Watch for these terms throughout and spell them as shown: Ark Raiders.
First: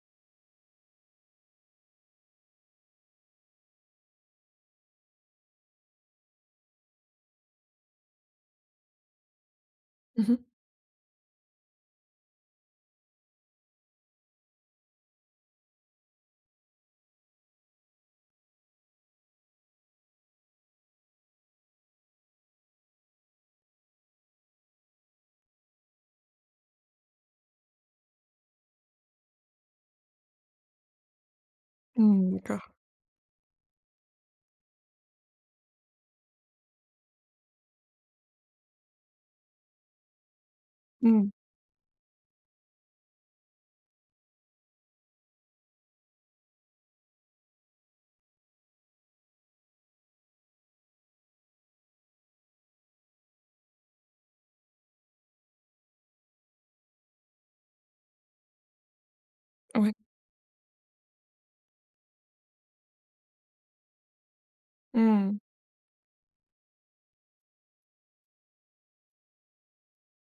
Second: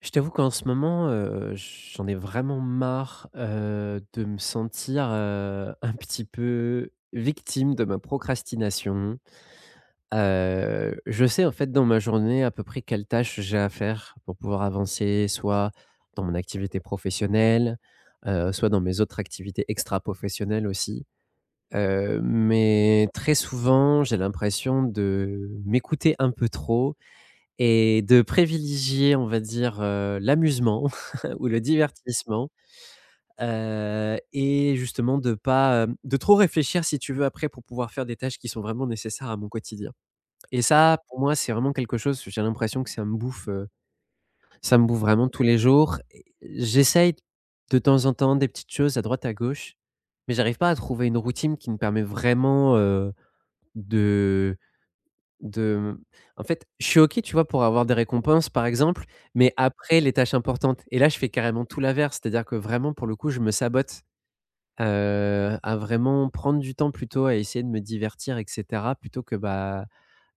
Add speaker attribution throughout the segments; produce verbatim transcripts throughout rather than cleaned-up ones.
Speaker 1: Je t'avoue qu'en ce moment, heu, j'en ai vraiment marre, heu, de me sentir, heu, un petit peu victime de ma procrastination.
Speaker 2: Mmh mh.
Speaker 1: Heu, je sais en fait dans ma journée à peu près quelles tâches j'ai à faire pour pouvoir avancer, soit dans mon activité professionnelle, heu, soit dans mes autres activités extra-professionnelles aussi. Heu, mais très souvent, j'ai l'impression de m'écouter un peu trop et de privilégier, on va dire, heu, l'amusement ou le
Speaker 2: Mmh,
Speaker 1: divertissement,
Speaker 2: d'accord.
Speaker 1: heu et justement de pas, hem, de trop réfléchir si tu veux après pour pouvoir faire des tâches qui sont vraiment nécessaires à mon quotidien. Et ça, pour
Speaker 2: Mmh.
Speaker 1: moi, c'est vraiment quelque chose, j'ai l'impression que ça me bouffe, heu, ça me bouffe vraiment tous les jours et j'essaye de temps en temps des petites choses à droite à gauche, mais j'arrive pas à trouver une routine qui me permet vraiment, heu, de de en fait, je suis OK, tu vois, pour avoir des récompenses, par exemple, mais
Speaker 2: Ouais.
Speaker 1: après les tâches importantes et là, je fais carrément tout l'inverse, c'est-à-dire que vraiment, pour le coup, je me sabote,
Speaker 2: Mmh.
Speaker 1: heu, à vraiment prendre du temps plutôt à essayer de me divertir et cetera, plutôt que, bah,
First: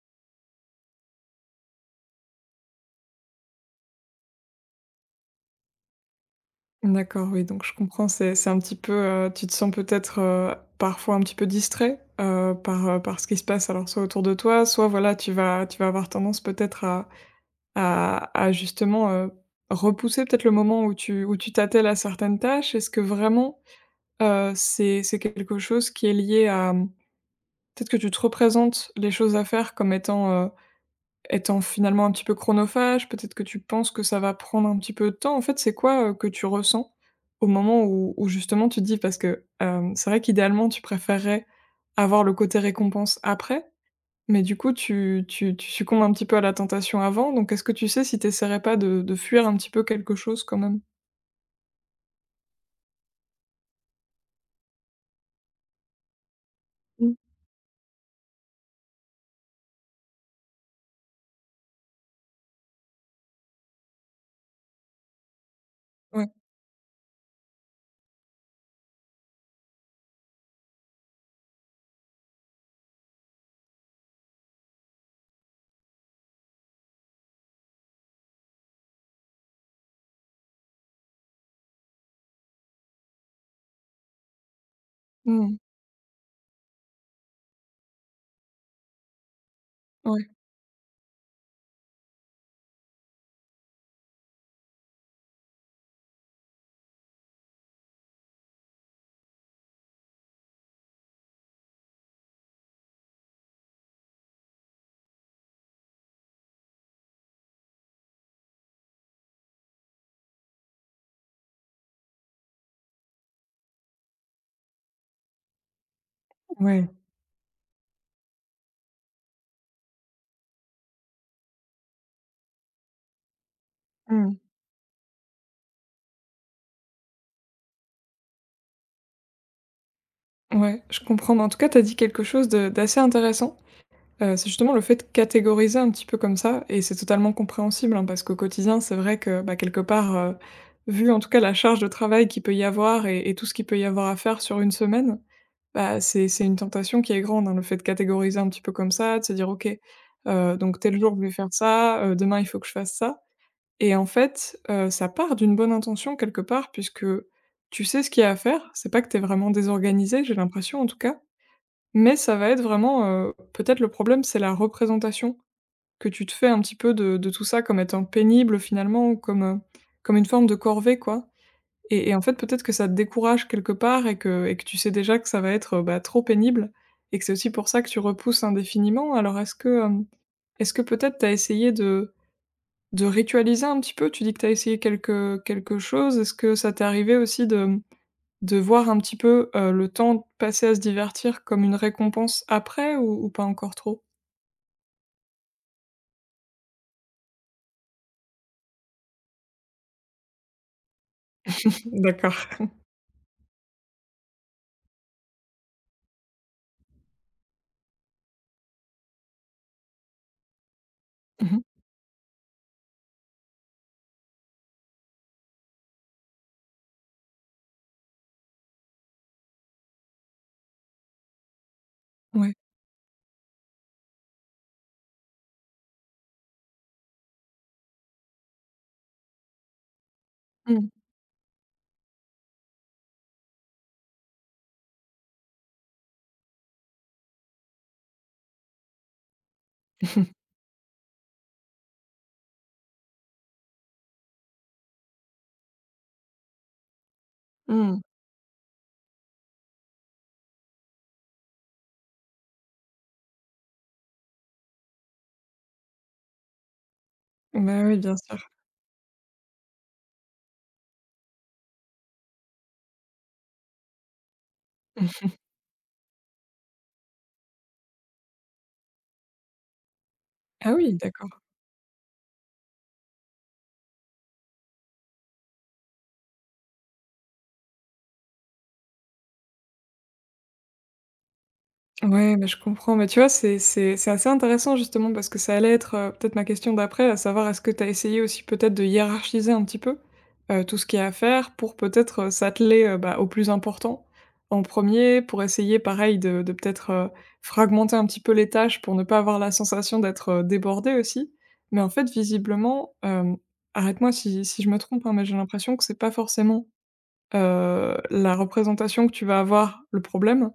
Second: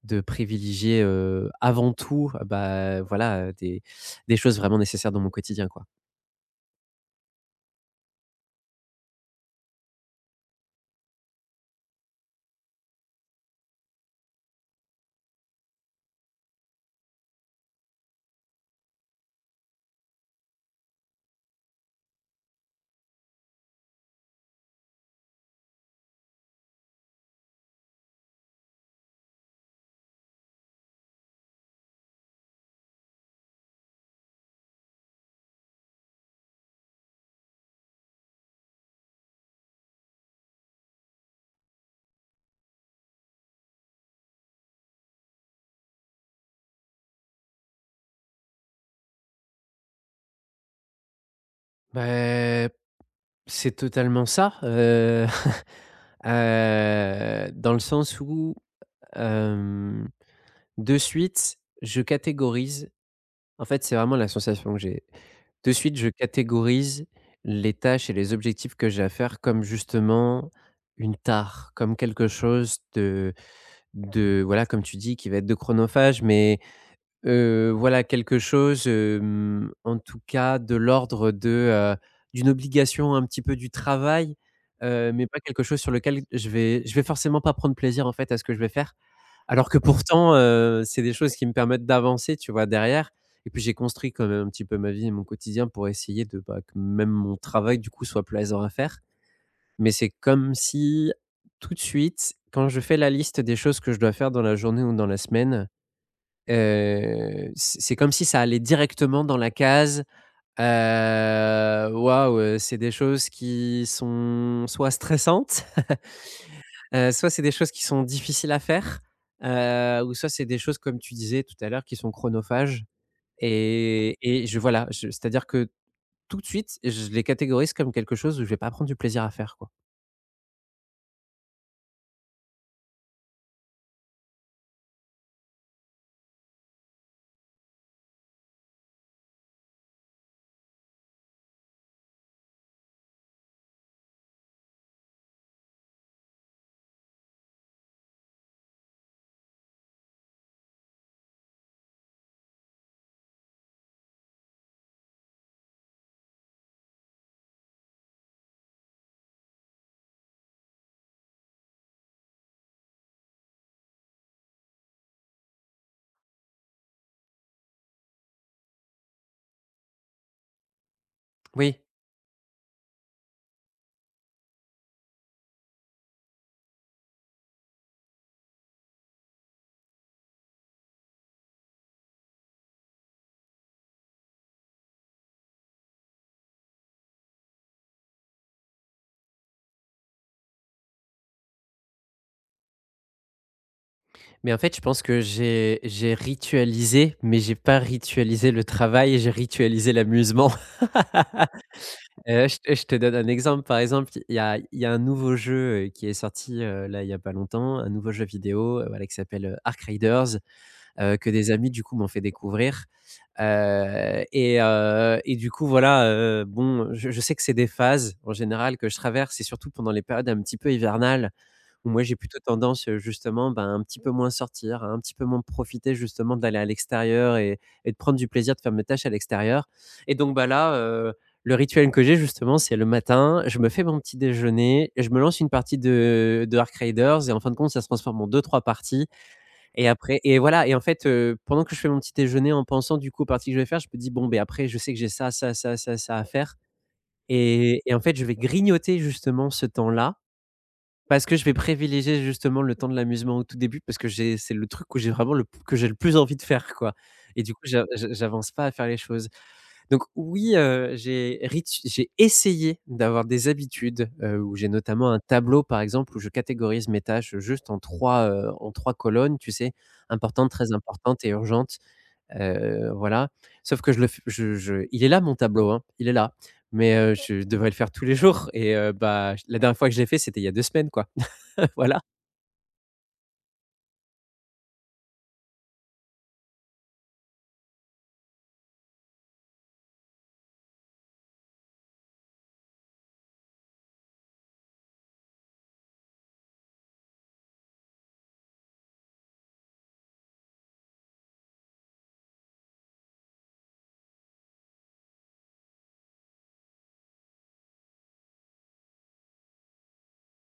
Speaker 1: de privilégier, heu, avant tout, euh, bah, voilà, heu, des des choses vraiment nécessaires dans mon quotidien, quoi.
Speaker 2: D'accord, oui, donc je comprends, c'est c'est un petit peu, heu, tu te sens peut-être, heu, parfois un petit peu distrait, heu, par, heu, par ce qui se passe, alors soit autour de toi, soit voilà, tu vas tu vas avoir tendance peut-être à à à justement, heu, repousser peut-être le moment où tu où tu t'attelles à certaines tâches. Est-ce que vraiment, heu, c'est c'est quelque chose qui est lié à, mmh peut-être que tu te représentes les choses à faire comme étant, Étant finalement un petit peu chronophage, peut-être que tu penses que ça va prendre un petit peu de temps. En fait, c'est quoi, heu, que tu ressens au moment où où justement tu te dis parce que, hem, c'est vrai qu'idéalement tu préférerais avoir le côté récompense après, mais du coup tu tu tu succombes un petit peu à la tentation avant, donc est-ce que tu sais si tu essaierais pas de de fuir un petit peu quelque chose quand même?
Speaker 1: Ben, c'est totalement ça, heu, heu,
Speaker 2: Mmh.
Speaker 1: dans le sens où, hem de suite, je catégorise en fait, c'est vraiment la sensation que j'ai. De suite, je
Speaker 2: Ouais.
Speaker 1: catégorise les tâches et les objectifs que j'ai à faire comme justement une tare, comme quelque chose de de voilà, comme tu dis, qui va être de chronophage, mais Heu, voilà quelque chose, hem, en tout cas de l'ordre de, heu, d'une obligation un petit peu du travail, heu, mais pas
Speaker 2: Mmh.
Speaker 1: quelque chose sur lequel je vais je vais forcément pas prendre plaisir en fait à ce que je vais faire. Alors que
Speaker 2: Ouais.
Speaker 1: pourtant, heu, c'est des choses qui me permettent d'avancer, tu vois? Derrière et puis j'ai construit quand même un petit peu ma vie et mon quotidien pour essayer de, bah, que même mon travail du coup soit plaisant à faire. Mais c'est comme si tout de suite, quand je fais la liste des choses que je dois faire dans la journée ou dans la semaine, Heu, c'est c'est comme si ça allait directement dans la case, heu, waouh, heu, c'est des choses qui sont soit stressantes,
Speaker 2: Ouais.
Speaker 1: heu, soit c'est des choses qui sont difficiles à faire, heu, ou soit c'est des choses comme tu disais tout à l'heure qui sont chronophages et
Speaker 2: Mmh.
Speaker 1: et je voilà, je c'est-à-dire que tout de suite, je les catégorise comme quelque chose où je vais pas prendre du plaisir à faire, quoi.
Speaker 2: Ouais, je comprends, mais en tout cas, tu as dit quelque chose de d'assez intéressant. Heu, c'est justement le fait de catégoriser un petit peu comme ça et c'est totalement compréhensible, hein, parce qu'au quotidien, c'est vrai que, bah, quelque part, heu, vu en tout cas la charge de travail qu'il peut y avoir et et tout ce qu'il peut y avoir à faire sur une semaine, bah, c'est c'est une tentation qui est grande, hein, le fait de catégoriser un petit peu comme ça, de se dire: «OK, heu, donc tel jour je vais faire ça, heu, demain il faut que je fasse ça», et en fait, heu, ça part d'une bonne intention quelque part puisque tu sais ce qu'il y a à faire. C'est pas que t'es vraiment désorganisé, j'ai l'impression en tout cas, mais ça va être vraiment, heu, peut-être le problème, c'est la représentation que tu te fais un petit peu de de tout ça comme étant pénible finalement ou comme, heu, comme une forme de corvée quoi,
Speaker 1: Oui,
Speaker 2: et et en fait peut-être que ça te décourage quelque part et que et que tu sais déjà que ça va être, heu, bah, trop pénible et que c'est aussi pour ça que tu repousses indéfiniment. Alors est-ce que, hem, est-ce que peut-être tu as essayé de de ritualiser un petit peu? Tu dis que tu as essayé quelque, quelque chose. Est-ce que ça t'est arrivé aussi de, de voir un petit peu, heu, le temps passé à se divertir comme une récompense après ou ou pas encore trop?
Speaker 1: mais en fait, je pense que j'ai j'ai ritualisé, mais j'ai pas ritualisé le travail, j'ai ritualisé l'amusement.
Speaker 2: D'accord.
Speaker 1: Heu, je te je te donne un exemple. Par exemple, il y a il y a un nouveau jeu, heu, qui est sorti, heu, là, il y a pas longtemps, un nouveau jeu vidéo, heu, voilà, qui s'appelle, heu, Ark Raiders, heu, que des
Speaker 2: Mmh.
Speaker 1: amis, du coup, m'ont fait découvrir, heu et heu et du coup, voilà, heu, bon, je je sais que c'est des phases, en général, que je traverse et surtout pendant les périodes un petit peu hivernales. Moi, j'ai plutôt
Speaker 2: Ouais.
Speaker 1: tendance, heu, justement, ben, un petit peu moins sortir, à un petit peu moins profiter justement d'aller à l'extérieur et et de prendre du plaisir de faire mes tâches à l'extérieur et donc bah, là,
Speaker 2: Mmh.
Speaker 1: heu, le rituel que j'ai justement, c'est le matin, je me fais mon petit déjeuner, je me lance une partie de de Ark Raiders et en fin de compte, ça se transforme en deux trois parties et après
Speaker 2: Mmh.
Speaker 1: et voilà et en fait, heu, pendant que je fais mon petit déjeuner en pensant du coup aux parties que je vais faire, je me dis: «Bon, ben après je sais que j'ai ça, ça, ça, ça, ça à faire» et et en fait, je vais grignoter justement ce temps-là parce que je vais privilégier justement le temps de l'amusement au tout début, parce que j'ai c'est le truc où j'ai vraiment le p que j'ai le plus envie de faire, quoi et du coup,
Speaker 2: Bah,
Speaker 1: j'a
Speaker 2: oui,
Speaker 1: j'a
Speaker 2: bien sûr.
Speaker 1: j'avance pas à faire les choses. Donc oui, heu, j'ai ritu j'ai essayé d'avoir des habitudes, heu, où j'ai notamment un tableau, par exemple, où je catégorise mes tâches juste en trois heu, en trois colonnes, tu sais? Importante,
Speaker 2: Ah
Speaker 1: très
Speaker 2: oui,
Speaker 1: importante et
Speaker 2: d'accord.
Speaker 1: urgente, heu, voilà. Sauf que je le f je je il est là mon tableau, hein, il est là, mais heu, je devrais le faire tous les jours et heu, bah, j la dernière fois que je l'ai fait, c'était il y a deux semaines, quoi. Voilà.
Speaker 2: Ouais, mais je comprends, mais tu vois, c'est c'est c'est assez intéressant justement parce que ça allait être, heu, peut-être ma question d'après, à savoir est-ce que tu as essayé aussi peut-être de hiérarchiser un petit peu, heu, tout ce qu'il y a à faire pour peut-être, heu, s'atteler, heu, bah, au plus important en premier pour essayer pareil de de peut-être, heu, fragmenter un petit peu les tâches pour ne pas avoir la sensation d'être, heu, débordé aussi. Mais en fait visiblement, hem, arrête-moi si si je me trompe, hein, mais j'ai l'impression que c'est pas forcément, Heu, la représentation que tu vas avoir, le problème,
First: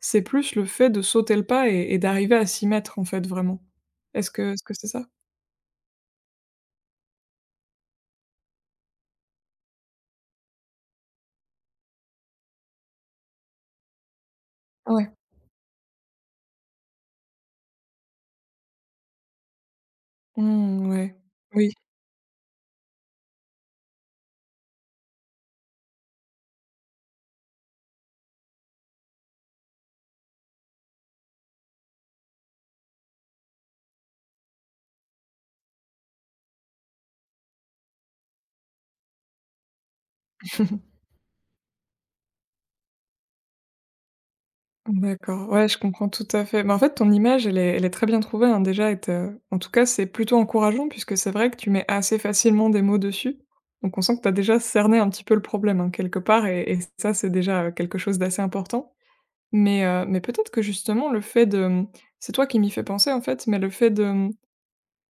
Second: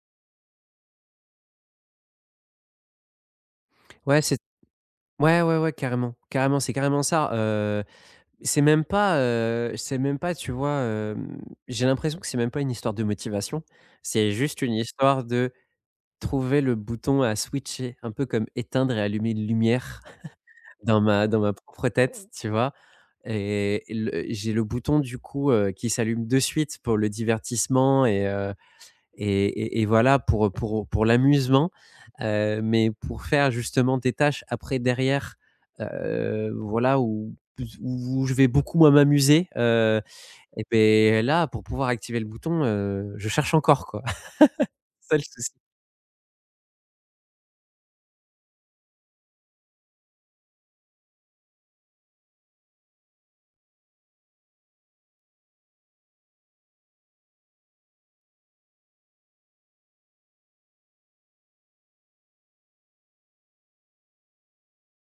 Speaker 2: c'est plus le fait de sauter le pas et et d'arriver à s'y mettre, en fait, vraiment.
Speaker 1: Ouais,
Speaker 2: Est-ce
Speaker 1: c'est
Speaker 2: que est-ce que c'est ça?
Speaker 1: ouais, ouais, ouais, carrément, carrément, c'est carrément ça, heu, c'est même pas, heu, c'est même pas, tu vois, hem, j'ai l'impression que c'est même pas une histoire de motivation. C'est juste une
Speaker 2: Ouais.
Speaker 1: histoire de trouver le bouton à switcher, un peu comme éteindre et allumer une lumière
Speaker 2: Mmh,
Speaker 1: dans
Speaker 2: ouais.
Speaker 1: ma dans ma
Speaker 2: Oui.
Speaker 1: propre tête, tu vois? Et le j'ai le bouton du coup, heu, qui s'allume de suite pour le divertissement et heu et et et voilà pour pour pour l'amusement, heu, mais pour faire justement des tâches après derrière, heu, voilà où où je vais beaucoup moi m'amuser, heu et beh, là pour pouvoir activer le bouton, heu, je cherche encore quoi. C'est ça le
Speaker 2: D'accord.
Speaker 1: souci.
Speaker 2: Ouais, je comprends tout à fait. Mais en fait, ton image, elle est elle est très bien trouvée, hein, déjà et te en tout cas, c'est plutôt encourageant puisque c'est vrai que tu mets assez facilement des mots dessus. Donc on sent que tu as déjà cerné un petit peu le problème, hein, quelque part et et ça, c'est déjà, heu, quelque chose d'assez important. Mais heu, mais peut-être que justement le fait de, mmh c'est toi qui m'y fais penser en fait, mais le fait de, mmh,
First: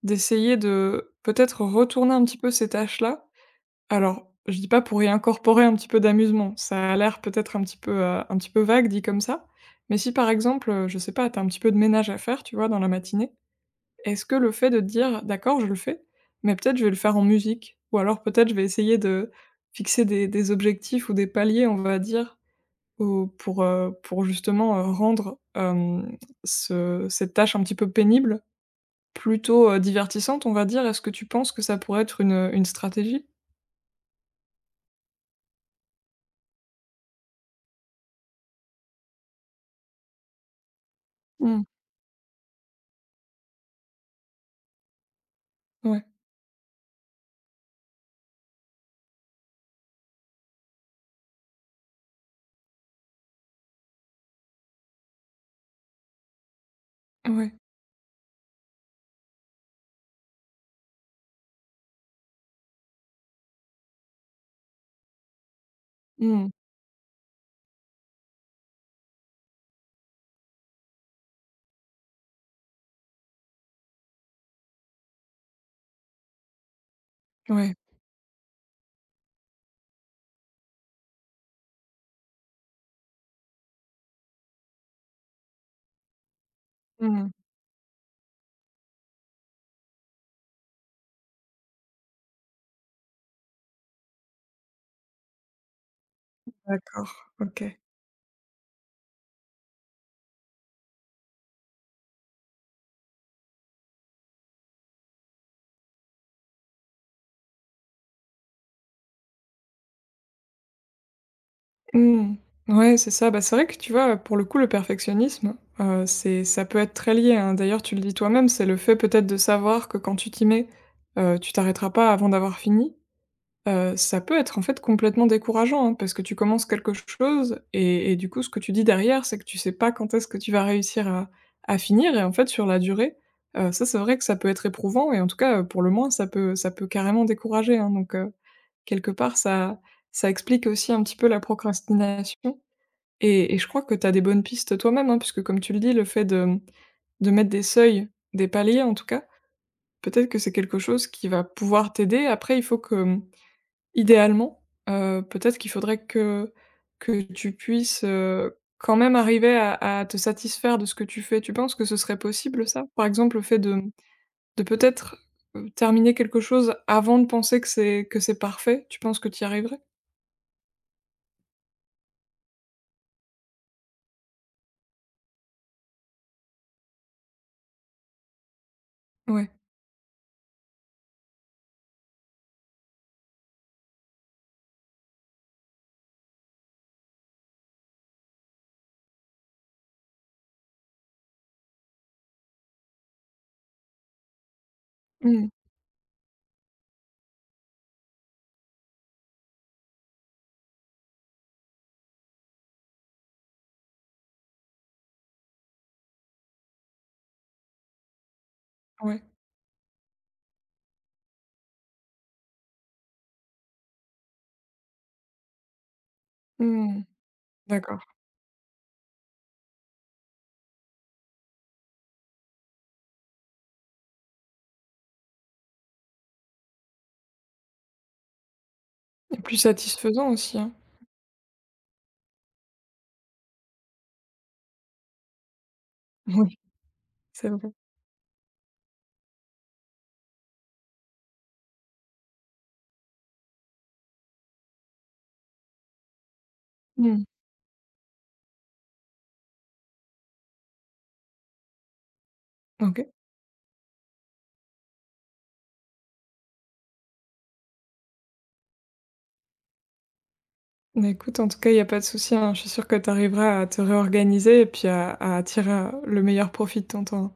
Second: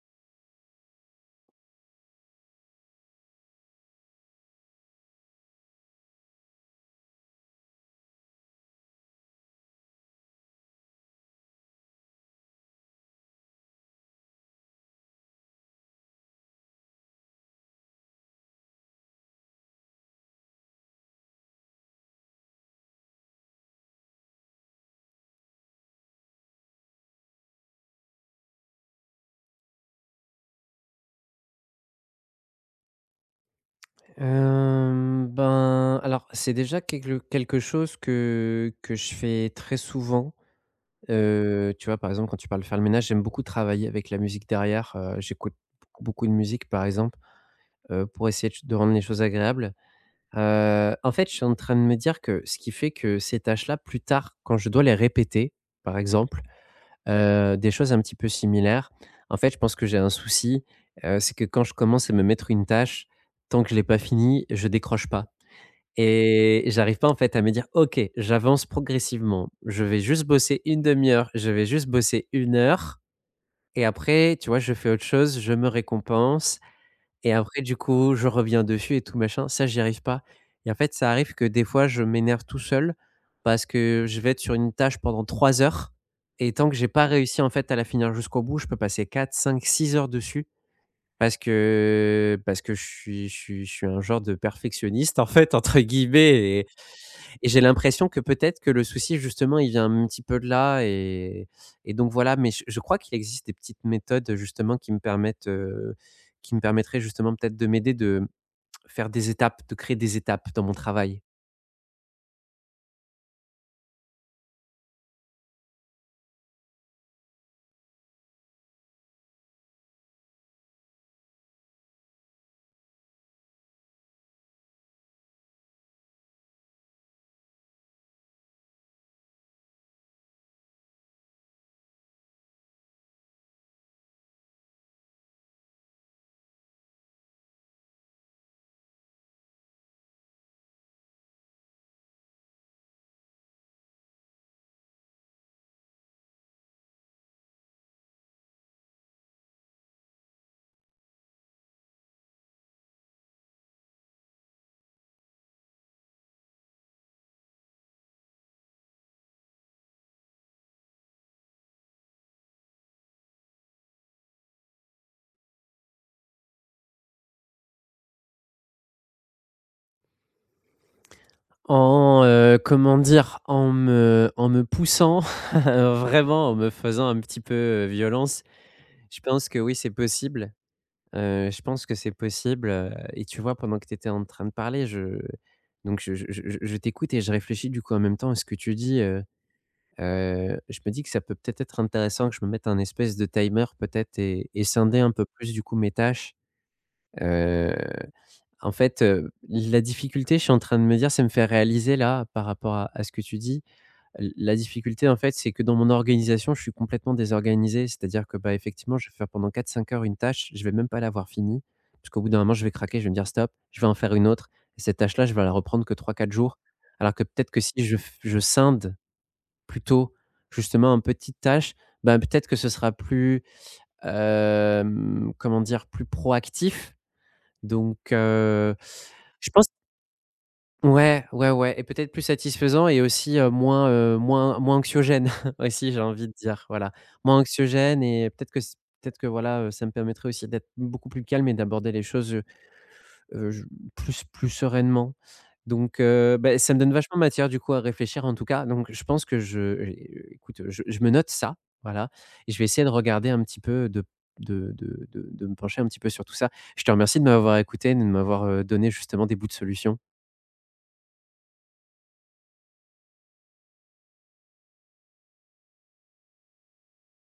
Speaker 2: d'essayer de peut-être retourner un petit peu ces tâches-là. Alors, je dis pas pour y incorporer un petit peu d'amusement, ça a l'air peut-être un petit peu, heu, un petit peu vague dit comme ça, mais si par exemple, heu, je sais pas, tu as un petit peu de ménage à faire, tu vois, dans la matinée, est-ce que le fait de te dire: «D'accord, je le fais, mais peut-être je vais le faire en musique», ou alors peut-être je vais essayer de fixer des des objectifs ou des paliers, on va dire, ou pour, heu, pour justement, heu, rendre, hem, ce cette tâche un petit peu pénible, plutôt, heu, divertissante, on va dire. Est-ce que tu penses que ça pourrait être une, une stratégie?
Speaker 1: Hem, ben, alors c'est déjà quelque quelque chose que que je fais très souvent,
Speaker 2: Mmh.
Speaker 1: heu, tu vois? Par exemple, quand tu parles faire le ménage, j'aime beaucoup travailler avec la musique derrière, heu, j'écoute
Speaker 2: Ouais,
Speaker 1: beaucoup, beaucoup de musique, par exemple. Heu, pour essayer de de rendre les choses agréables. Heu, en fait, je suis en train de me dire que ce qui fait que ces tâches-là, plus tard, quand je dois les répéter, par exemple,
Speaker 2: ouais.
Speaker 1: heu, des choses un petit peu similaires, en fait, je pense que j'ai un souci, heu, c'est que quand je commence à me mettre une tâche, tant que je l'ai pas finie, je décroche pas
Speaker 2: Mmh.
Speaker 1: et j'arrive pas, en fait, à me dire: «OK, j'avance progressivement. Je vais juste bosser une demi heure, je vais juste bosser une heure et après, tu vois, je fais autre chose, je me récompense.» Et après
Speaker 2: Ouais.
Speaker 1: du coup, je reviens dessus et tout machin, ça j'y arrive pas et en fait, ça arrive que des fois, je m'énerve tout seul parce que je vais être sur une tâche pendant trois heures et tant que j'ai pas
Speaker 2: Mmh.
Speaker 1: réussi, en fait, à la finir jusqu'au bout, je peux passer quatre, cinq, six heures dessus parce que parce que je suis je suis je suis un genre de perfectionniste, en fait, entre guillemets
Speaker 2: D'accord,
Speaker 1: et j'ai
Speaker 2: OK.
Speaker 1: l'impression que peut-être que le souci justement, il vient un petit peu de là et et donc voilà, mais je je crois qu'il existe des petites méthodes justement qui me permettent, heu, qui me permettraient justement peut-être de m'aider de faire des étapes, de créer des étapes dans mon travail.
Speaker 2: Mmh. Ouais, c'est ça. Bah, c'est vrai que tu vois, pour le coup, le perfectionnisme, heu, c'est ça peut être très lié, hein. D'ailleurs, tu le dis toi-même, c'est le fait peut-être de savoir que quand tu t'y mets, heu, tu t'arrêteras pas avant d'avoir fini. Heu, ça peut être en fait complètement décourageant, hein, parce que tu commences quelque chose et et du coup, ce que tu dis derrière, c'est que tu sais pas quand est-ce que tu vas réussir à à finir et en fait sur la durée, heu, ça c'est vrai que ça peut être éprouvant et en tout cas, heu, pour le moins, ça peut ça peut carrément décourager, hein, donc heu, quelque part ça ça explique aussi un petit peu la procrastination et et je crois que tu as des bonnes pistes toi-même, hein, puisque comme tu le dis, le fait de, mmh, de mettre des seuils, des paliers en tout cas, peut-être que c'est quelque chose qui va pouvoir t'aider. Après il faut que, mmh, idéalement, heu, peut-être qu'il faudrait que que tu puisses, heu, quand même arriver à à te satisfaire de ce que tu fais. Tu penses que ce serait possible ça? Par exemple, le fait de, mmh, de peut-être, heu, terminer quelque chose avant de penser que c'est que c'est parfait, tu penses que tu y arriverais?
Speaker 1: En, heu, comment dire? En me en me poussant, vraiment en me faisant un petit peu, heu, violence, je
Speaker 2: Ouais.
Speaker 1: pense que oui, c'est possible. Heu, je pense que c'est possible, heu et tu vois, pendant que tu étais en train de parler, je donc je je je je t'écoute et je réfléchis du coup en même temps à ce que tu dis, heu heu, je me dis que ça peut peut-être être intéressant que je me mette un espèce de timer peut-être et et scinder un peu
Speaker 2: Mmh.
Speaker 1: plus du coup mes tâches. Heu, en fait, heu, la difficulté, je suis en train de me dire ça me fait réaliser là, par rapport à à ce que tu dis. L La difficulté, en fait, c'est que dans mon organisation, je suis complètement désorganisé. C'est-à-dire que, bah, effectivement, je vais
Speaker 2: Ouais.
Speaker 1: faire pendant quatre, cinq heures une tâche, je vais même pas l'avoir finie, parce qu'au bout d'un moment, je vais craquer, je vais me dire: «Stop», je vais en faire une autre et cette tâche-là, je vais la reprendre que trois, quatre jours.
Speaker 2: Mmh.
Speaker 1: Alors que peut-être que si je
Speaker 2: D'accord,
Speaker 1: f je scinde plutôt, justement, en petites tâches, bah, peut-être que ce sera plus, hem, comment dire? Plus proactif. Donc heu,
Speaker 2: et
Speaker 1: je
Speaker 2: plus
Speaker 1: pense.
Speaker 2: satisfaisant aussi, hein.
Speaker 1: Ouais, ouais, ouais et peut-être plus satisfaisant et aussi, heu, moins, heu, moins moins anxiogène aussi, j'ai envie de
Speaker 2: Oui,
Speaker 1: dire, voilà. Moins
Speaker 2: c'est vrai.
Speaker 1: anxiogène et peut-être que c peut-être que, voilà, heu, ça me permettrait aussi d'être beaucoup plus calme et d'aborder les choses, heu heu, je plus plus sereinement. Donc heu, beh, ça me donne vachement
Speaker 2: Mmh.
Speaker 1: matière, du coup, à réfléchir, en tout cas. Donc je pense que je, heu, écoute, je je me note ça, voilà et je vais essayer de
Speaker 2: OK.
Speaker 1: regarder un petit peu, de de de de de me pencher un petit peu sur tout ça. Je te remercie de m'avoir écouté, et de m'avoir, heu, donné justement des bouts de solutions.
Speaker 2: Bah, écoute, en tout cas, il y a pas de souci, hein. Je suis sûre que tu arriveras à te réorganiser et puis à à tirer, heu, le meilleur profit de ton temps.